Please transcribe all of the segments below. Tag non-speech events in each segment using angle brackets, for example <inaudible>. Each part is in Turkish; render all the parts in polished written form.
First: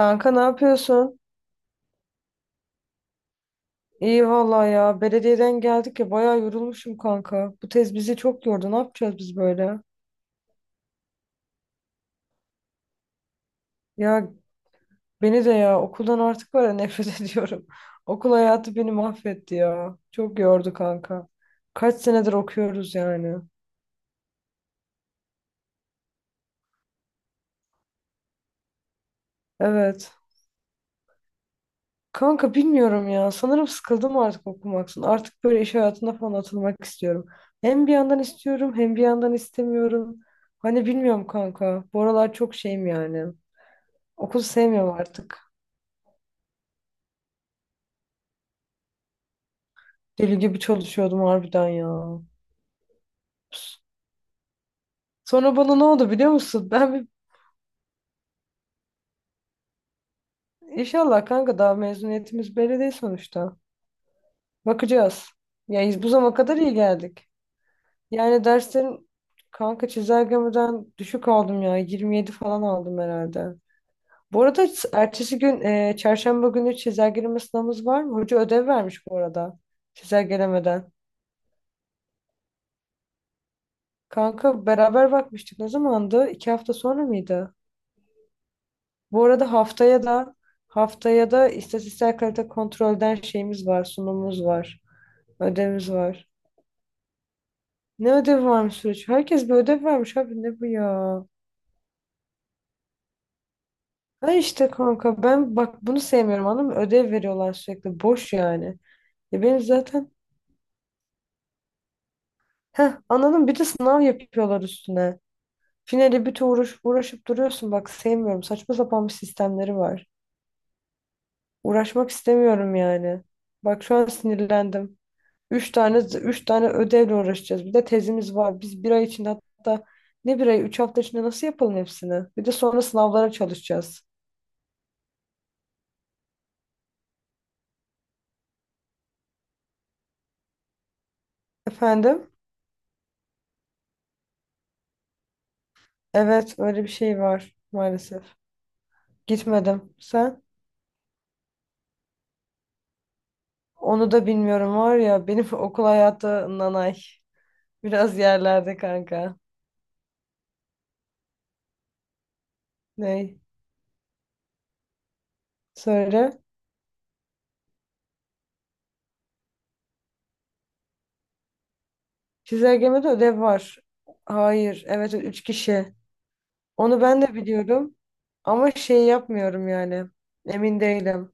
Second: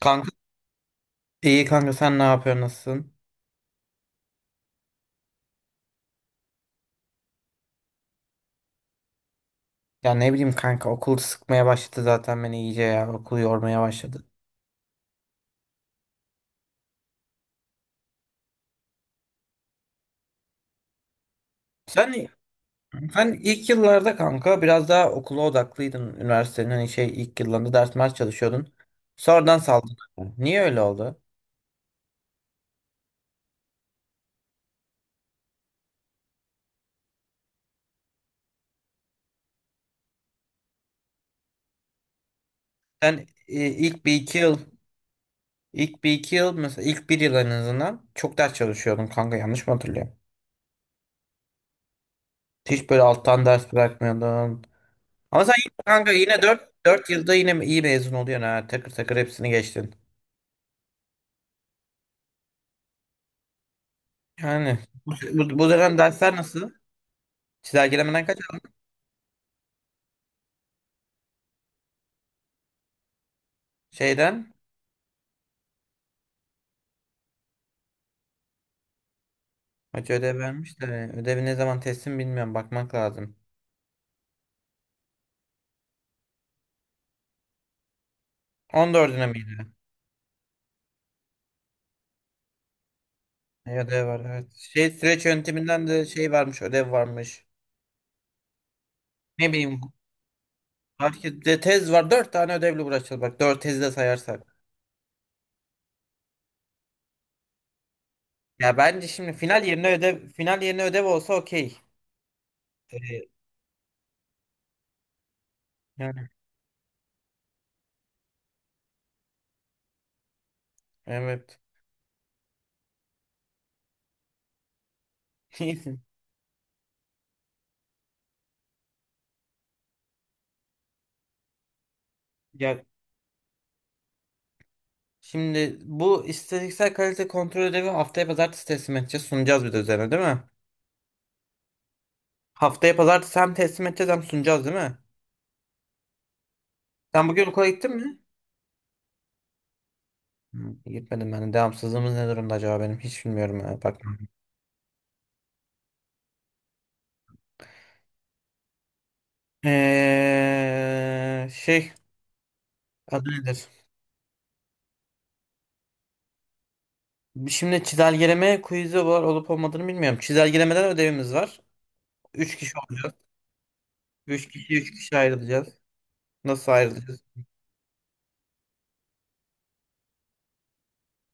Kanka ne yapıyorsun? iyi kanka sen ne yapıyorsun nasılsın? İyi vallahi ya. Belediyeden geldik ya, bayağı yorulmuşum kanka. Bu tez bizi çok yordu. Ne yapacağız biz böyle? Ya ne bileyim kanka okul sıkmaya başladı zaten beni iyice ya okul yormaya başladı. Ya beni de ya okuldan artık var ya nefret <laughs> ediyorum. Okul hayatı beni mahvetti ya. Çok yordu kanka. Kaç Sen senedir okuyoruz sen yani. ilk yıllarda kanka biraz daha okula odaklıydın üniversitenin hani şey ilk yıllarında ders mers çalışıyordun. Sonradan saldın. Evet. Niye öyle oldu? Kanka bilmiyorum ya. Sanırım sıkıldım artık okumaktan. Artık böyle iş hayatına falan atılmak istiyorum. Hem bir yandan istiyorum, hem bir yandan istemiyorum. Hani bilmiyorum kanka. Bu aralar çok şeyim Sen yani. e, Okulu sevmiyorum artık. ilk bir iki yıl mesela ilk bir yıl en azından çok ders çalışıyordun kanka yanlış mı hatırlıyorum? Deli gibi çalışıyordum harbiden ya. Hiç böyle alttan ders bırakmıyordun. Ama sen Sonra yine bana ne oldu kanka biliyor yine musun? dört Ben bir... dört yılda yine iyi mezun oluyorsun ha. Takır takır hepsini geçtin. inşallah kanka, daha mezuniyetimiz belli değil sonuçta. Yani bu, Bakacağız. bu, bu Ya dönem biz bu zamana dersler kadar nasıl? iyi geldik. Çizelgelemeden kaç Yani aldın? derslerin, kanka çizelgemeden düşük aldım ya. 27 falan aldım herhalde. Bu Şeyden arada ertesi gün, çarşamba günü çizelgeleme sınavımız var mı? Hoca ödev vermiş bu arada. hoca ödev vermiş Çizelgelemeden. de ödevi ne zaman teslim bilmiyorum bakmak lazım. Kanka beraber bakmıştık. Ne zamandı? 2 hafta sonra mıydı? Bu 14'üne arada miydi? haftaya da istatistiksel kalite kontrolden şeyimiz E, var, ödev var sunumumuz evet. var, Şey süreç yönteminden ödevimiz de var. şey varmış ödev varmış. Ne ödevi varmış süreç? Herkes Ne bir bileyim ödev vermiş abi, ne bu ya? herkes de tez var. 4 tane ödevle uğraşacağız bak 4 tezi de Ha sayarsak. işte kanka ben bak bunu sevmiyorum, anladın mı? Ödev veriyorlar sürekli, boş Ya yani. bence şimdi Ya benim zaten final yerine ödev olsa okey. heh, E, anladın mı? Bir de sınav yapıyorlar üstüne. Finali yani bütün uğraşıp duruyorsun bak, sevmiyorum. Saçma sapan bir sistemleri var. evet. Uğraşmak istemiyorum yani. Bak şu an sinirlendim. Üç <laughs> tane üç tane ödevle uğraşacağız. Bir de tezimiz var. Biz bir ay içinde, hatta ne bir ay, 3 hafta içinde nasıl yapalım hepsini? Bir de sonra Ya, sınavlara çalışacağız. şimdi bu istatistiksel kalite kontrol ödevi haftaya pazartesi teslim edeceğiz. Sunacağız bir de üzerine değil mi? Efendim? Haftaya pazartesi hem teslim edeceğiz hem sunacağız değil mi? Evet, öyle bir şey Sen bugün var okula gittin mi? maalesef. Gitmedim. Sen? Hı, gitmedim ben. Devamsızlığımız ne durumda acaba benim? Hiç bilmiyorum ya, bak. Onu da bilmiyorum var ya. Benim <laughs> okul hayatı nanay. Biraz yerlerde kanka. Şey adı Ney? nedir? Söyle. Şimdi çizelgeleme quiz'i var olup olmadığını bilmiyorum. Çizelgelemeden ödevimiz var. 3 kişi Çizelgemede olacağız. ödev var. Üç kişi Hayır. üç Evet, kişi üç ayrılacağız. kişi. Nasıl Onu ayrılacağız? ben de biliyorum. Ama şey yapmıyorum yani. Emin değilim.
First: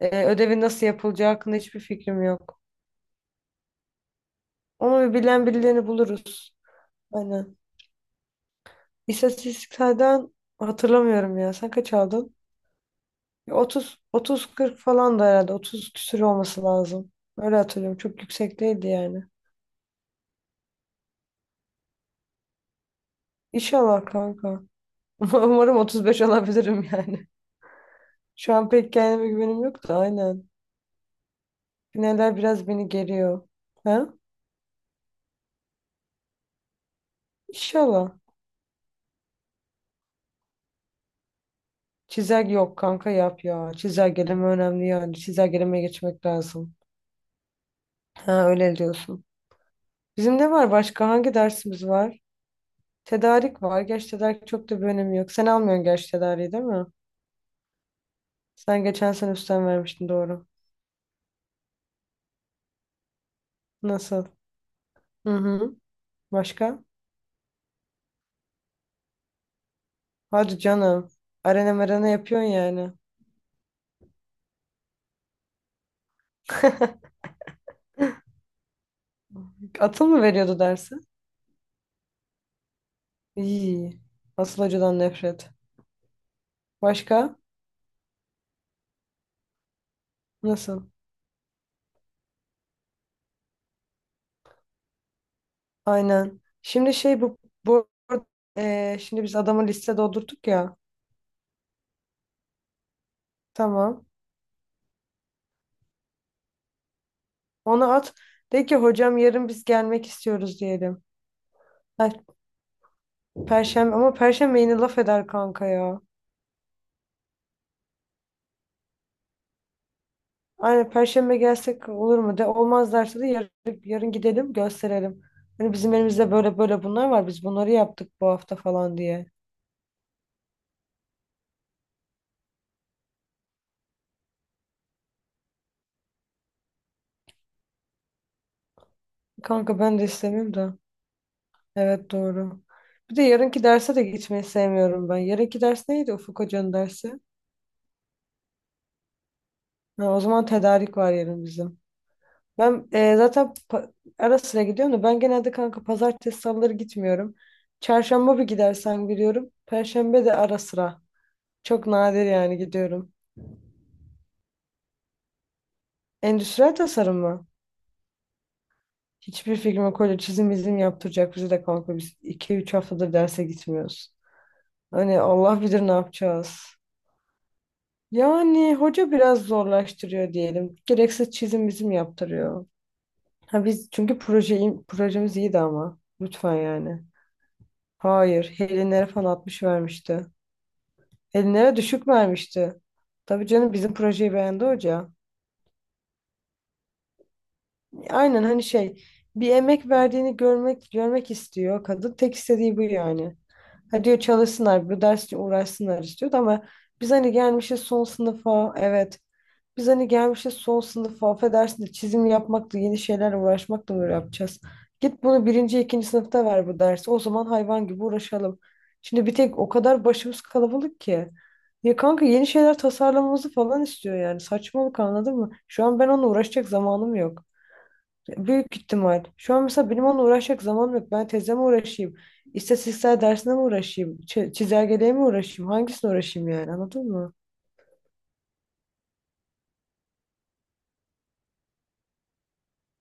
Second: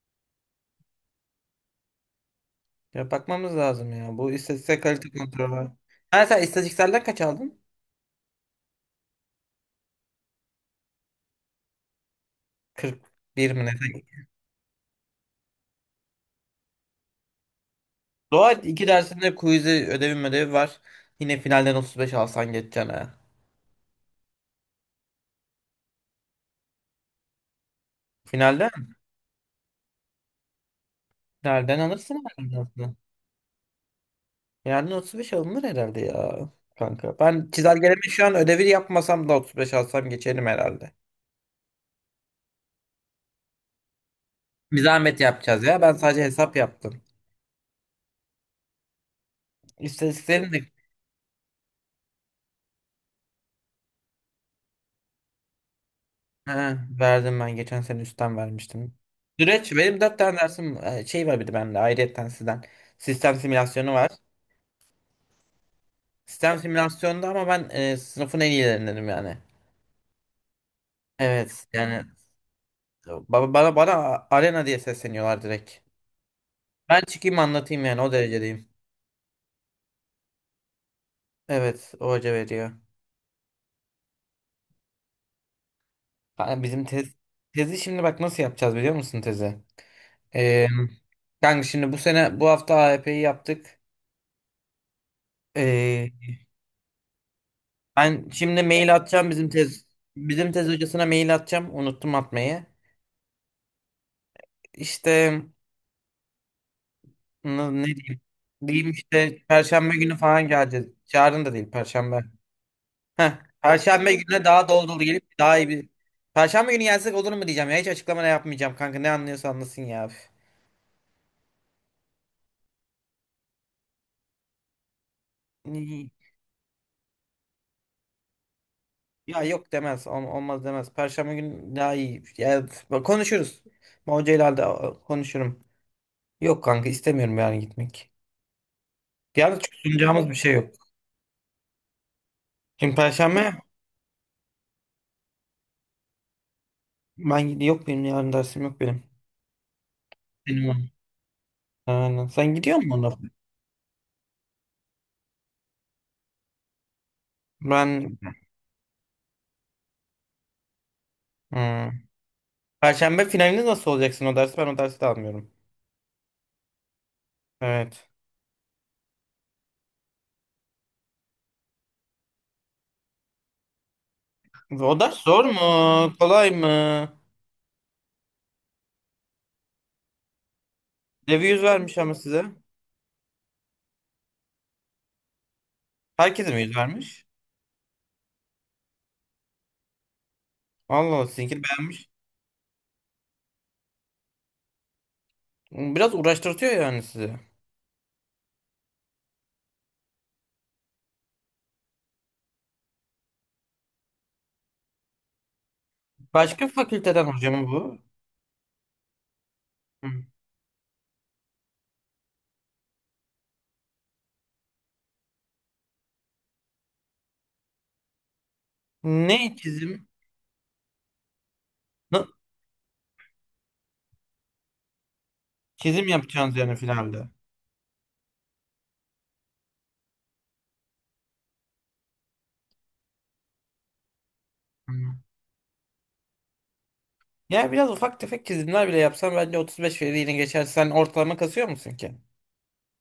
Ödevin nasıl yapılacağı hakkında hiçbir fikrim yok. Ya bakmamız lazım ya. Bu istatistiksel Ama bir kalite bilen kontrolü var. birilerini Ha sen buluruz. istatistikselden kaç Aynen. aldın? İstatistiklerden hatırlamıyorum ya. Sen kaç aldın? 41 Ya mi ne? 30-40 falan da herhalde. 30 küsür olması lazım. Öyle hatırlıyorum. Çok yüksek Doğal değildi iki yani. dersinde quiz'i ödevi var. Yine finalden 35 alsan geçeceksin ha. İnşallah kanka. <laughs> Umarım 35 alabilirim yani. Şu an Finalden? pek kendime güvenim yok da, aynen. Finalden alırsın Finaller herhalde biraz beni aslında. geriyor. Ha? Yani 35 alınır herhalde ya kanka. Ben çizelgeleme İnşallah. şu an ödevi yapmasam da 35 alsam geçerim herhalde. Çizelge yok kanka, yap ya. Çizelgeleme Bir önemli yani. zahmet yapacağız ya. Çizelgelemeye Ben sadece geçmek hesap lazım. yaptım. Ha, öyle diyorsun. Bizim ne İstatistiklerini de var başka? Hangi dersimiz var? Tedarik var. Geç tedarik çok da bir önemi yok. Sen almıyorsun geç tedariği, değil ha, mi? verdim ben. Geçen sene üstten Sen vermiştim. geçen sene üstten Süreç benim vermiştin, 4 tane doğru. dersim şey var bir de bende ayrıyetten sizden. Sistem simülasyonu var. Nasıl? Hı hı. Sistem Başka? simülasyonda ama ben sınıfın en iyilerindenim yani. Hadi canım. Evet Arena yani merana yapıyorsun yani. bana arena diye sesleniyorlar direkt. Ben <laughs> çıkayım anlatayım yani o derecedeyim. Atıl mı veriyordu dersi? Evet o hoca veriyor. İyi. Asıl hocadan nefret. Kanka bizim tez, Başka? tezi şimdi bak nasıl yapacağız biliyor musun tezi? Ee, Nasıl? Kanka şimdi bu sene bu hafta AYP'yi yaptık. Ee, Aynen. Şimdi şey bu bu Ben şimdi mail şimdi atacağım biz adamı liste doldurduk bizim tez ya. hocasına mail atacağım unuttum atmayı. Tamam. İşte Ne Ona at. diyeyim? De ki Diyeyim hocam, işte yarın biz Perşembe gelmek günü falan istiyoruz geleceğiz. diyelim. Yarın da değil Ha, Perşembe. Heh, Perşembe, ama Perşembe gününe Perşembe daha yine dolu laf dolu eder gelip daha kanka iyi bir... ya. Perşembe günü gelsek olur mu diyeceğim ya. Hiç açıklama da yapmayacağım kanka. Ne anlıyorsa anlasın ya. Üf. Aynen, Perşembe gelsek olur mu? De olmaz derse de yarın gidelim, gösterelim. Hani bizim Ni- elimizde böyle böyle bunlar var. Biz bunları yaptık bu hafta falan diye. Ya yok demez. Olmaz demez. Perşembe günü daha iyi. Ya, üf, bak konuşuruz. Ben hocayla da konuşurum. Yok kanka istemiyorum yani gitmek. Yalnız çok Kanka ben de sunacağımız bir şey istemiyorum yok. da. Evet, doğru. Şimdi Bir de Perşembe yarınki derse de gitmeyi sevmiyorum ben. Yarınki ders neydi, Ufuk Hoca'nın dersi? ben gidi yok benim yarın dersim yok benim. Ha, o zaman Benim var. tedarik var yarın bizim. Aynen. Sen gidiyor Ben musun ona? Zaten ara sıra gidiyorum da, ben genelde kanka pazartesi salıları gitmiyorum. Ben Çarşamba bir gidersen gidiyorum. Perşembe de ara sıra. Çok Hmm. nadir yani gidiyorum. Perşembe finalinde nasıl olacaksın o dersi? Ben o dersi de almıyorum. Endüstriyel tasarım mı? Evet. Hiçbir fikrim yok. Öyle çizim izim yaptıracak bizi de kanka. Biz 2-3 haftadır derse gitmiyoruz. O ders Hani zor mu? Allah bilir ne Kolay yapacağız. mı? Yani hoca biraz zorlaştırıyor diyelim. Gereksiz Devi yüz çizim bizim vermiş ama size. yaptırıyor. Ha, biz çünkü projemiz iyiydi ama. Herkese Lütfen mi yüz yani. vermiş? Hayır, Helinlere falan 60 vermişti. Allah Allah sizinki Helinlere düşük beğenmiş. vermişti. Tabii canım, bizim projeyi beğendi hoca. Biraz uğraştırtıyor yani sizi. Aynen, hani şey, bir emek verdiğini görmek istiyor. Kadın tek istediği bu yani. Ha diyor çalışsınlar, bu dersle uğraşsınlar istiyordu ama Başka biz fakülteden hani hoca mı gelmişiz bu? son sınıfa, evet. Biz hani Hı. gelmişiz son sınıfa, affedersin de çizim yapmakla, yeni şeylerle uğraşmakla mı böyle yapacağız? Git bunu birinci, ikinci sınıfta ver bu dersi. O zaman hayvan gibi uğraşalım. Şimdi bir Ne tek o kadar çizim? başımız kalabalık ki. Ya Na- kanka yeni şeyler tasarlamamızı falan istiyor yani. Saçmalık, anladın mı? Şu an ben Çizim onunla yapacaksınız uğraşacak yani zamanım finalde. yok. Büyük ihtimal. Şu an mesela benim onunla uğraşacak zamanım yok. Ben tezle mi uğraşayım? İstatistiksel dersine mi uğraşayım? Hı. Çizelgeliğe mi uğraşayım? Hangisine uğraşayım yani, anladın mı? Ya biraz ufak tefek çizimler bile yapsan bence 35 veriyle geçer. Sen ortalama kasıyor musun ki?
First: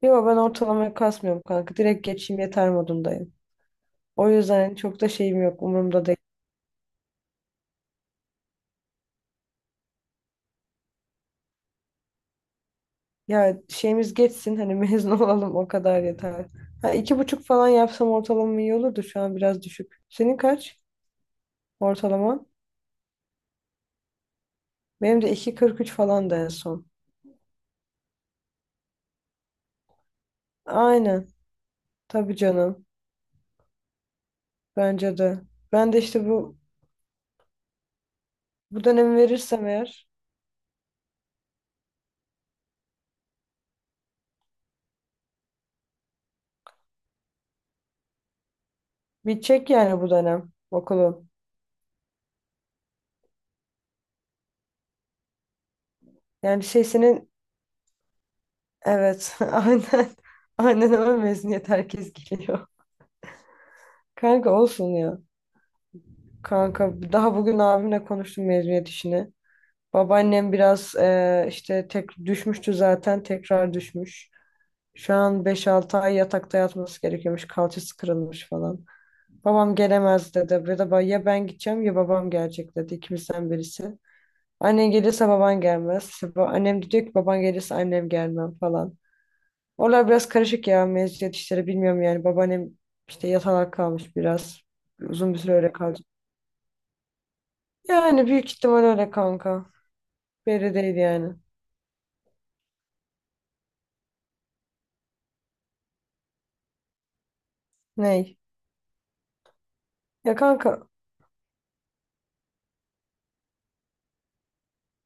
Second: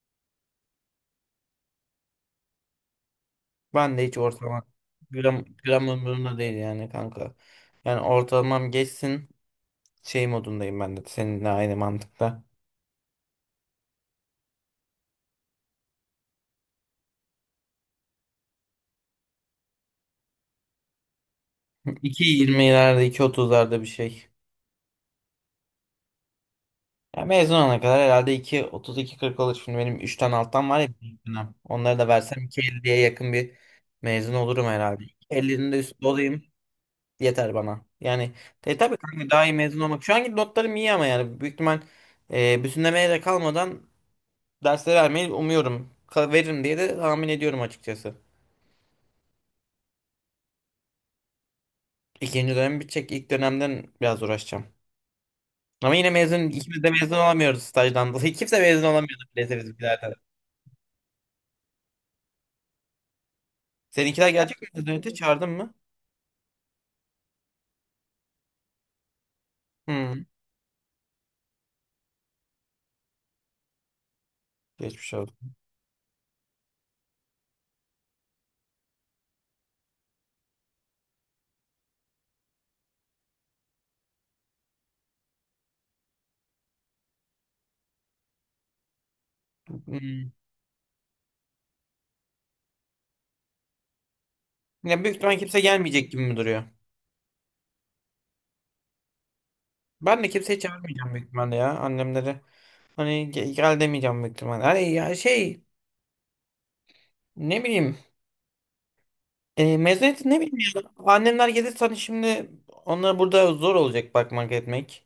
Yok, ben ortalamaya kasmıyorum kanka. Direkt geçeyim yeter modundayım. Ben de hiç O ortalama yüzden çok da şeyim gram, yok, gram umurumda değil. umurumda değil yani kanka. Yani ortalamam geçsin şey modundayım ben de seninle aynı mantıkta. Ya şeyimiz geçsin, hani <laughs> mezun olalım, o kadar yeter. Ha, 2,5 falan yapsam ortalamam iyi olurdu, şu an biraz düşük. Senin kaç <laughs> iki ortalaman? yirmilerde iki otuzlarda bir şey. Benim de 2,43 falan, da en son. Ya mezun olana kadar herhalde iki otuz iki kırk olur. Şimdi benim 3'ten alttan var ya bir Aynen. dönem. Onları da Tabii versem canım. 2,50'ye yakın bir mezun olurum herhalde. Bence de. 2,50'nin de Ben de üstü işte olayım bu yeter bana. Yani Bu tabii dönemi kanka daha iyi verirsem mezun olmak. eğer, Şu anki notlarım iyi ama yani büyük ihtimal bütünlemeye de kalmadan dersleri vermeyi umuyorum. Veririm diye de tahmin ediyorum açıkçası. bitecek yani bu dönem okulum. İkinci dönem bitecek. İlk dönemden biraz uğraşacağım. Ama yine mezun, Yani ikimiz şey de mezun senin, olamıyoruz stajdan dolayı. <laughs> Kimse mezun olamıyordu evet, <laughs> neyse aynen bizimkilerden. aynen öyle, mezuniyet herkes geliyor. Seninkiler Kanka gelecek mi mezun olsun heyeti? ya. Çağırdın mı? Kanka daha bugün abimle konuştum mezuniyet işini. Hmm. Babaannem biraz işte tek düşmüştü zaten, tekrar düşmüş. Geçmiş Şu oldu. an 5-6 ay yatakta yatması gerekiyormuş. Kalçası kırılmış falan. Babam gelemez dedi. Ya da ya ben gideceğim ya babam gelecek dedi. İkimizden birisi. Annen gelirse baban gelmez. İşte annem de diyor ki baban gelirse annem gelmem falan. Oralar biraz Hmm. karışık ya, mezuniyet işleri bilmiyorum yani. Babaannem işte yatalak kalmış biraz. Yani büyük Uzun ihtimal bir süre kimse öyle kalacak. gelmeyecek gibi mi duruyor? Yani büyük ihtimal öyle kanka. Ben de kimseyi Belli değil çağırmayacağım büyük yani. ihtimalle ya annemleri. Hani gel demeyeceğim büyük ihtimalle. Hani ya şey ne bileyim. Ney? E, mezuniyeti ne Ya bileyim ya. kanka, Annemler gelirse hani şimdi onlara burada zor olacak bakmak etmek.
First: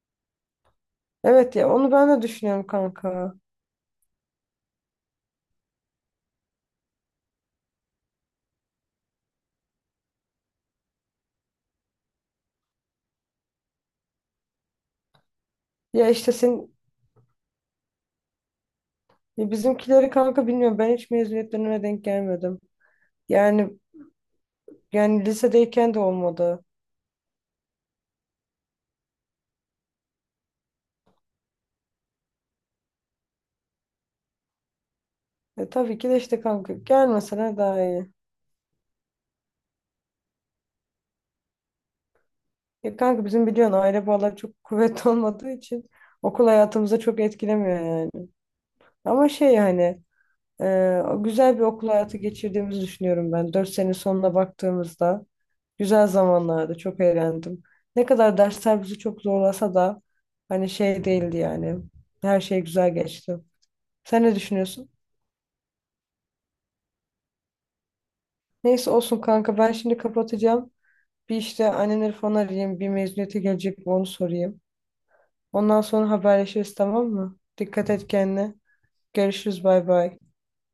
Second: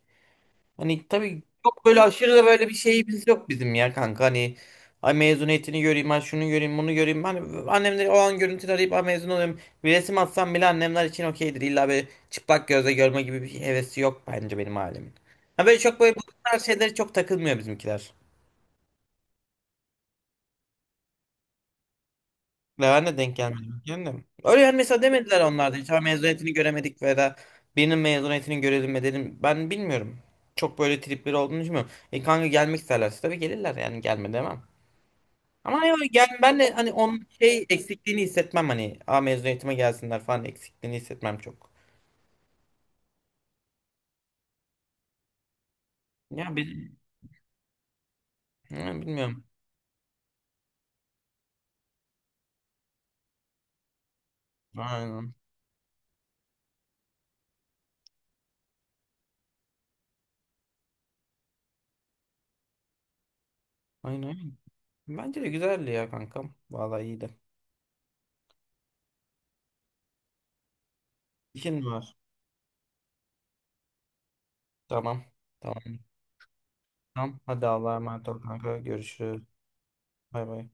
Hani tabii evet, ya çok onu böyle ben de aşırı da düşünüyorum böyle bir şeyimiz kanka. yok bizim ya kanka. Hani ay mezuniyetini göreyim, ay şunu göreyim, bunu göreyim. Hani annemleri o an görüntüleri arayıp ay mezun olayım. Bir resim atsam bile annemler için okeydir. İlla böyle çıplak gözle görme gibi bir hevesi yok bence benim ailemin. Ha böyle çok Ya böyle bu işte tarz senin, şeylere çok takılmıyor bizimkiler. ya bizimkileri kanka bilmiyorum, ben hiç mezuniyetlerine denk gelmedim. Ve ben de denk Yani gelmedim. Kendim. Öyle yani mesela yani demediler onlar da. Hiç lisedeyken de "Ay mezuniyetini olmadı. göremedik veya da birinin mezuniyetini görelim mi dedim. Ben bilmiyorum. Çok böyle tripleri olduğunu düşünmüyorum. E kanka gelmek isterlerse tabii gelirler yani gelme demem. Ama hani Tabii böyle ki de gel işte ben de kanka, hani onun gelmesene şey daha iyi. eksikliğini hissetmem hani a mezun eğitime gelsinler falan eksikliğini hissetmem çok. Ya kanka bizim biliyorsun aile bağları çok kuvvetli <laughs> olmadığı için okul Ya bil hayatımıza çok etkilemiyor yani. ha, Ama bilmiyorum. şey hani güzel bir okul hayatı geçirdiğimizi düşünüyorum ben. 4 sene sonuna baktığımızda Aynen. güzel zamanlardı. Çok eğlendim. Ne kadar dersler bizi çok zorlasa da hani şey değildi yani. Her şey güzel geçti. Sen Aynen. ne Aynen. düşünüyorsun? Bence de güzeldi ya kankam. Vallahi iyiydi. Neyse olsun kanka, ben şimdi kapatacağım. Bir işte İşin mi annemleri var? falan arayayım. Bir mezuniyete gelecek mi onu sorayım. Tamam. Ondan Tamam. sonra haberleşiriz, tamam mı? Tamam. Hadi Dikkat Allah'a et emanet ol kendine. kanka. Görüşürüz. Görüşürüz, bay bay. Bay bay.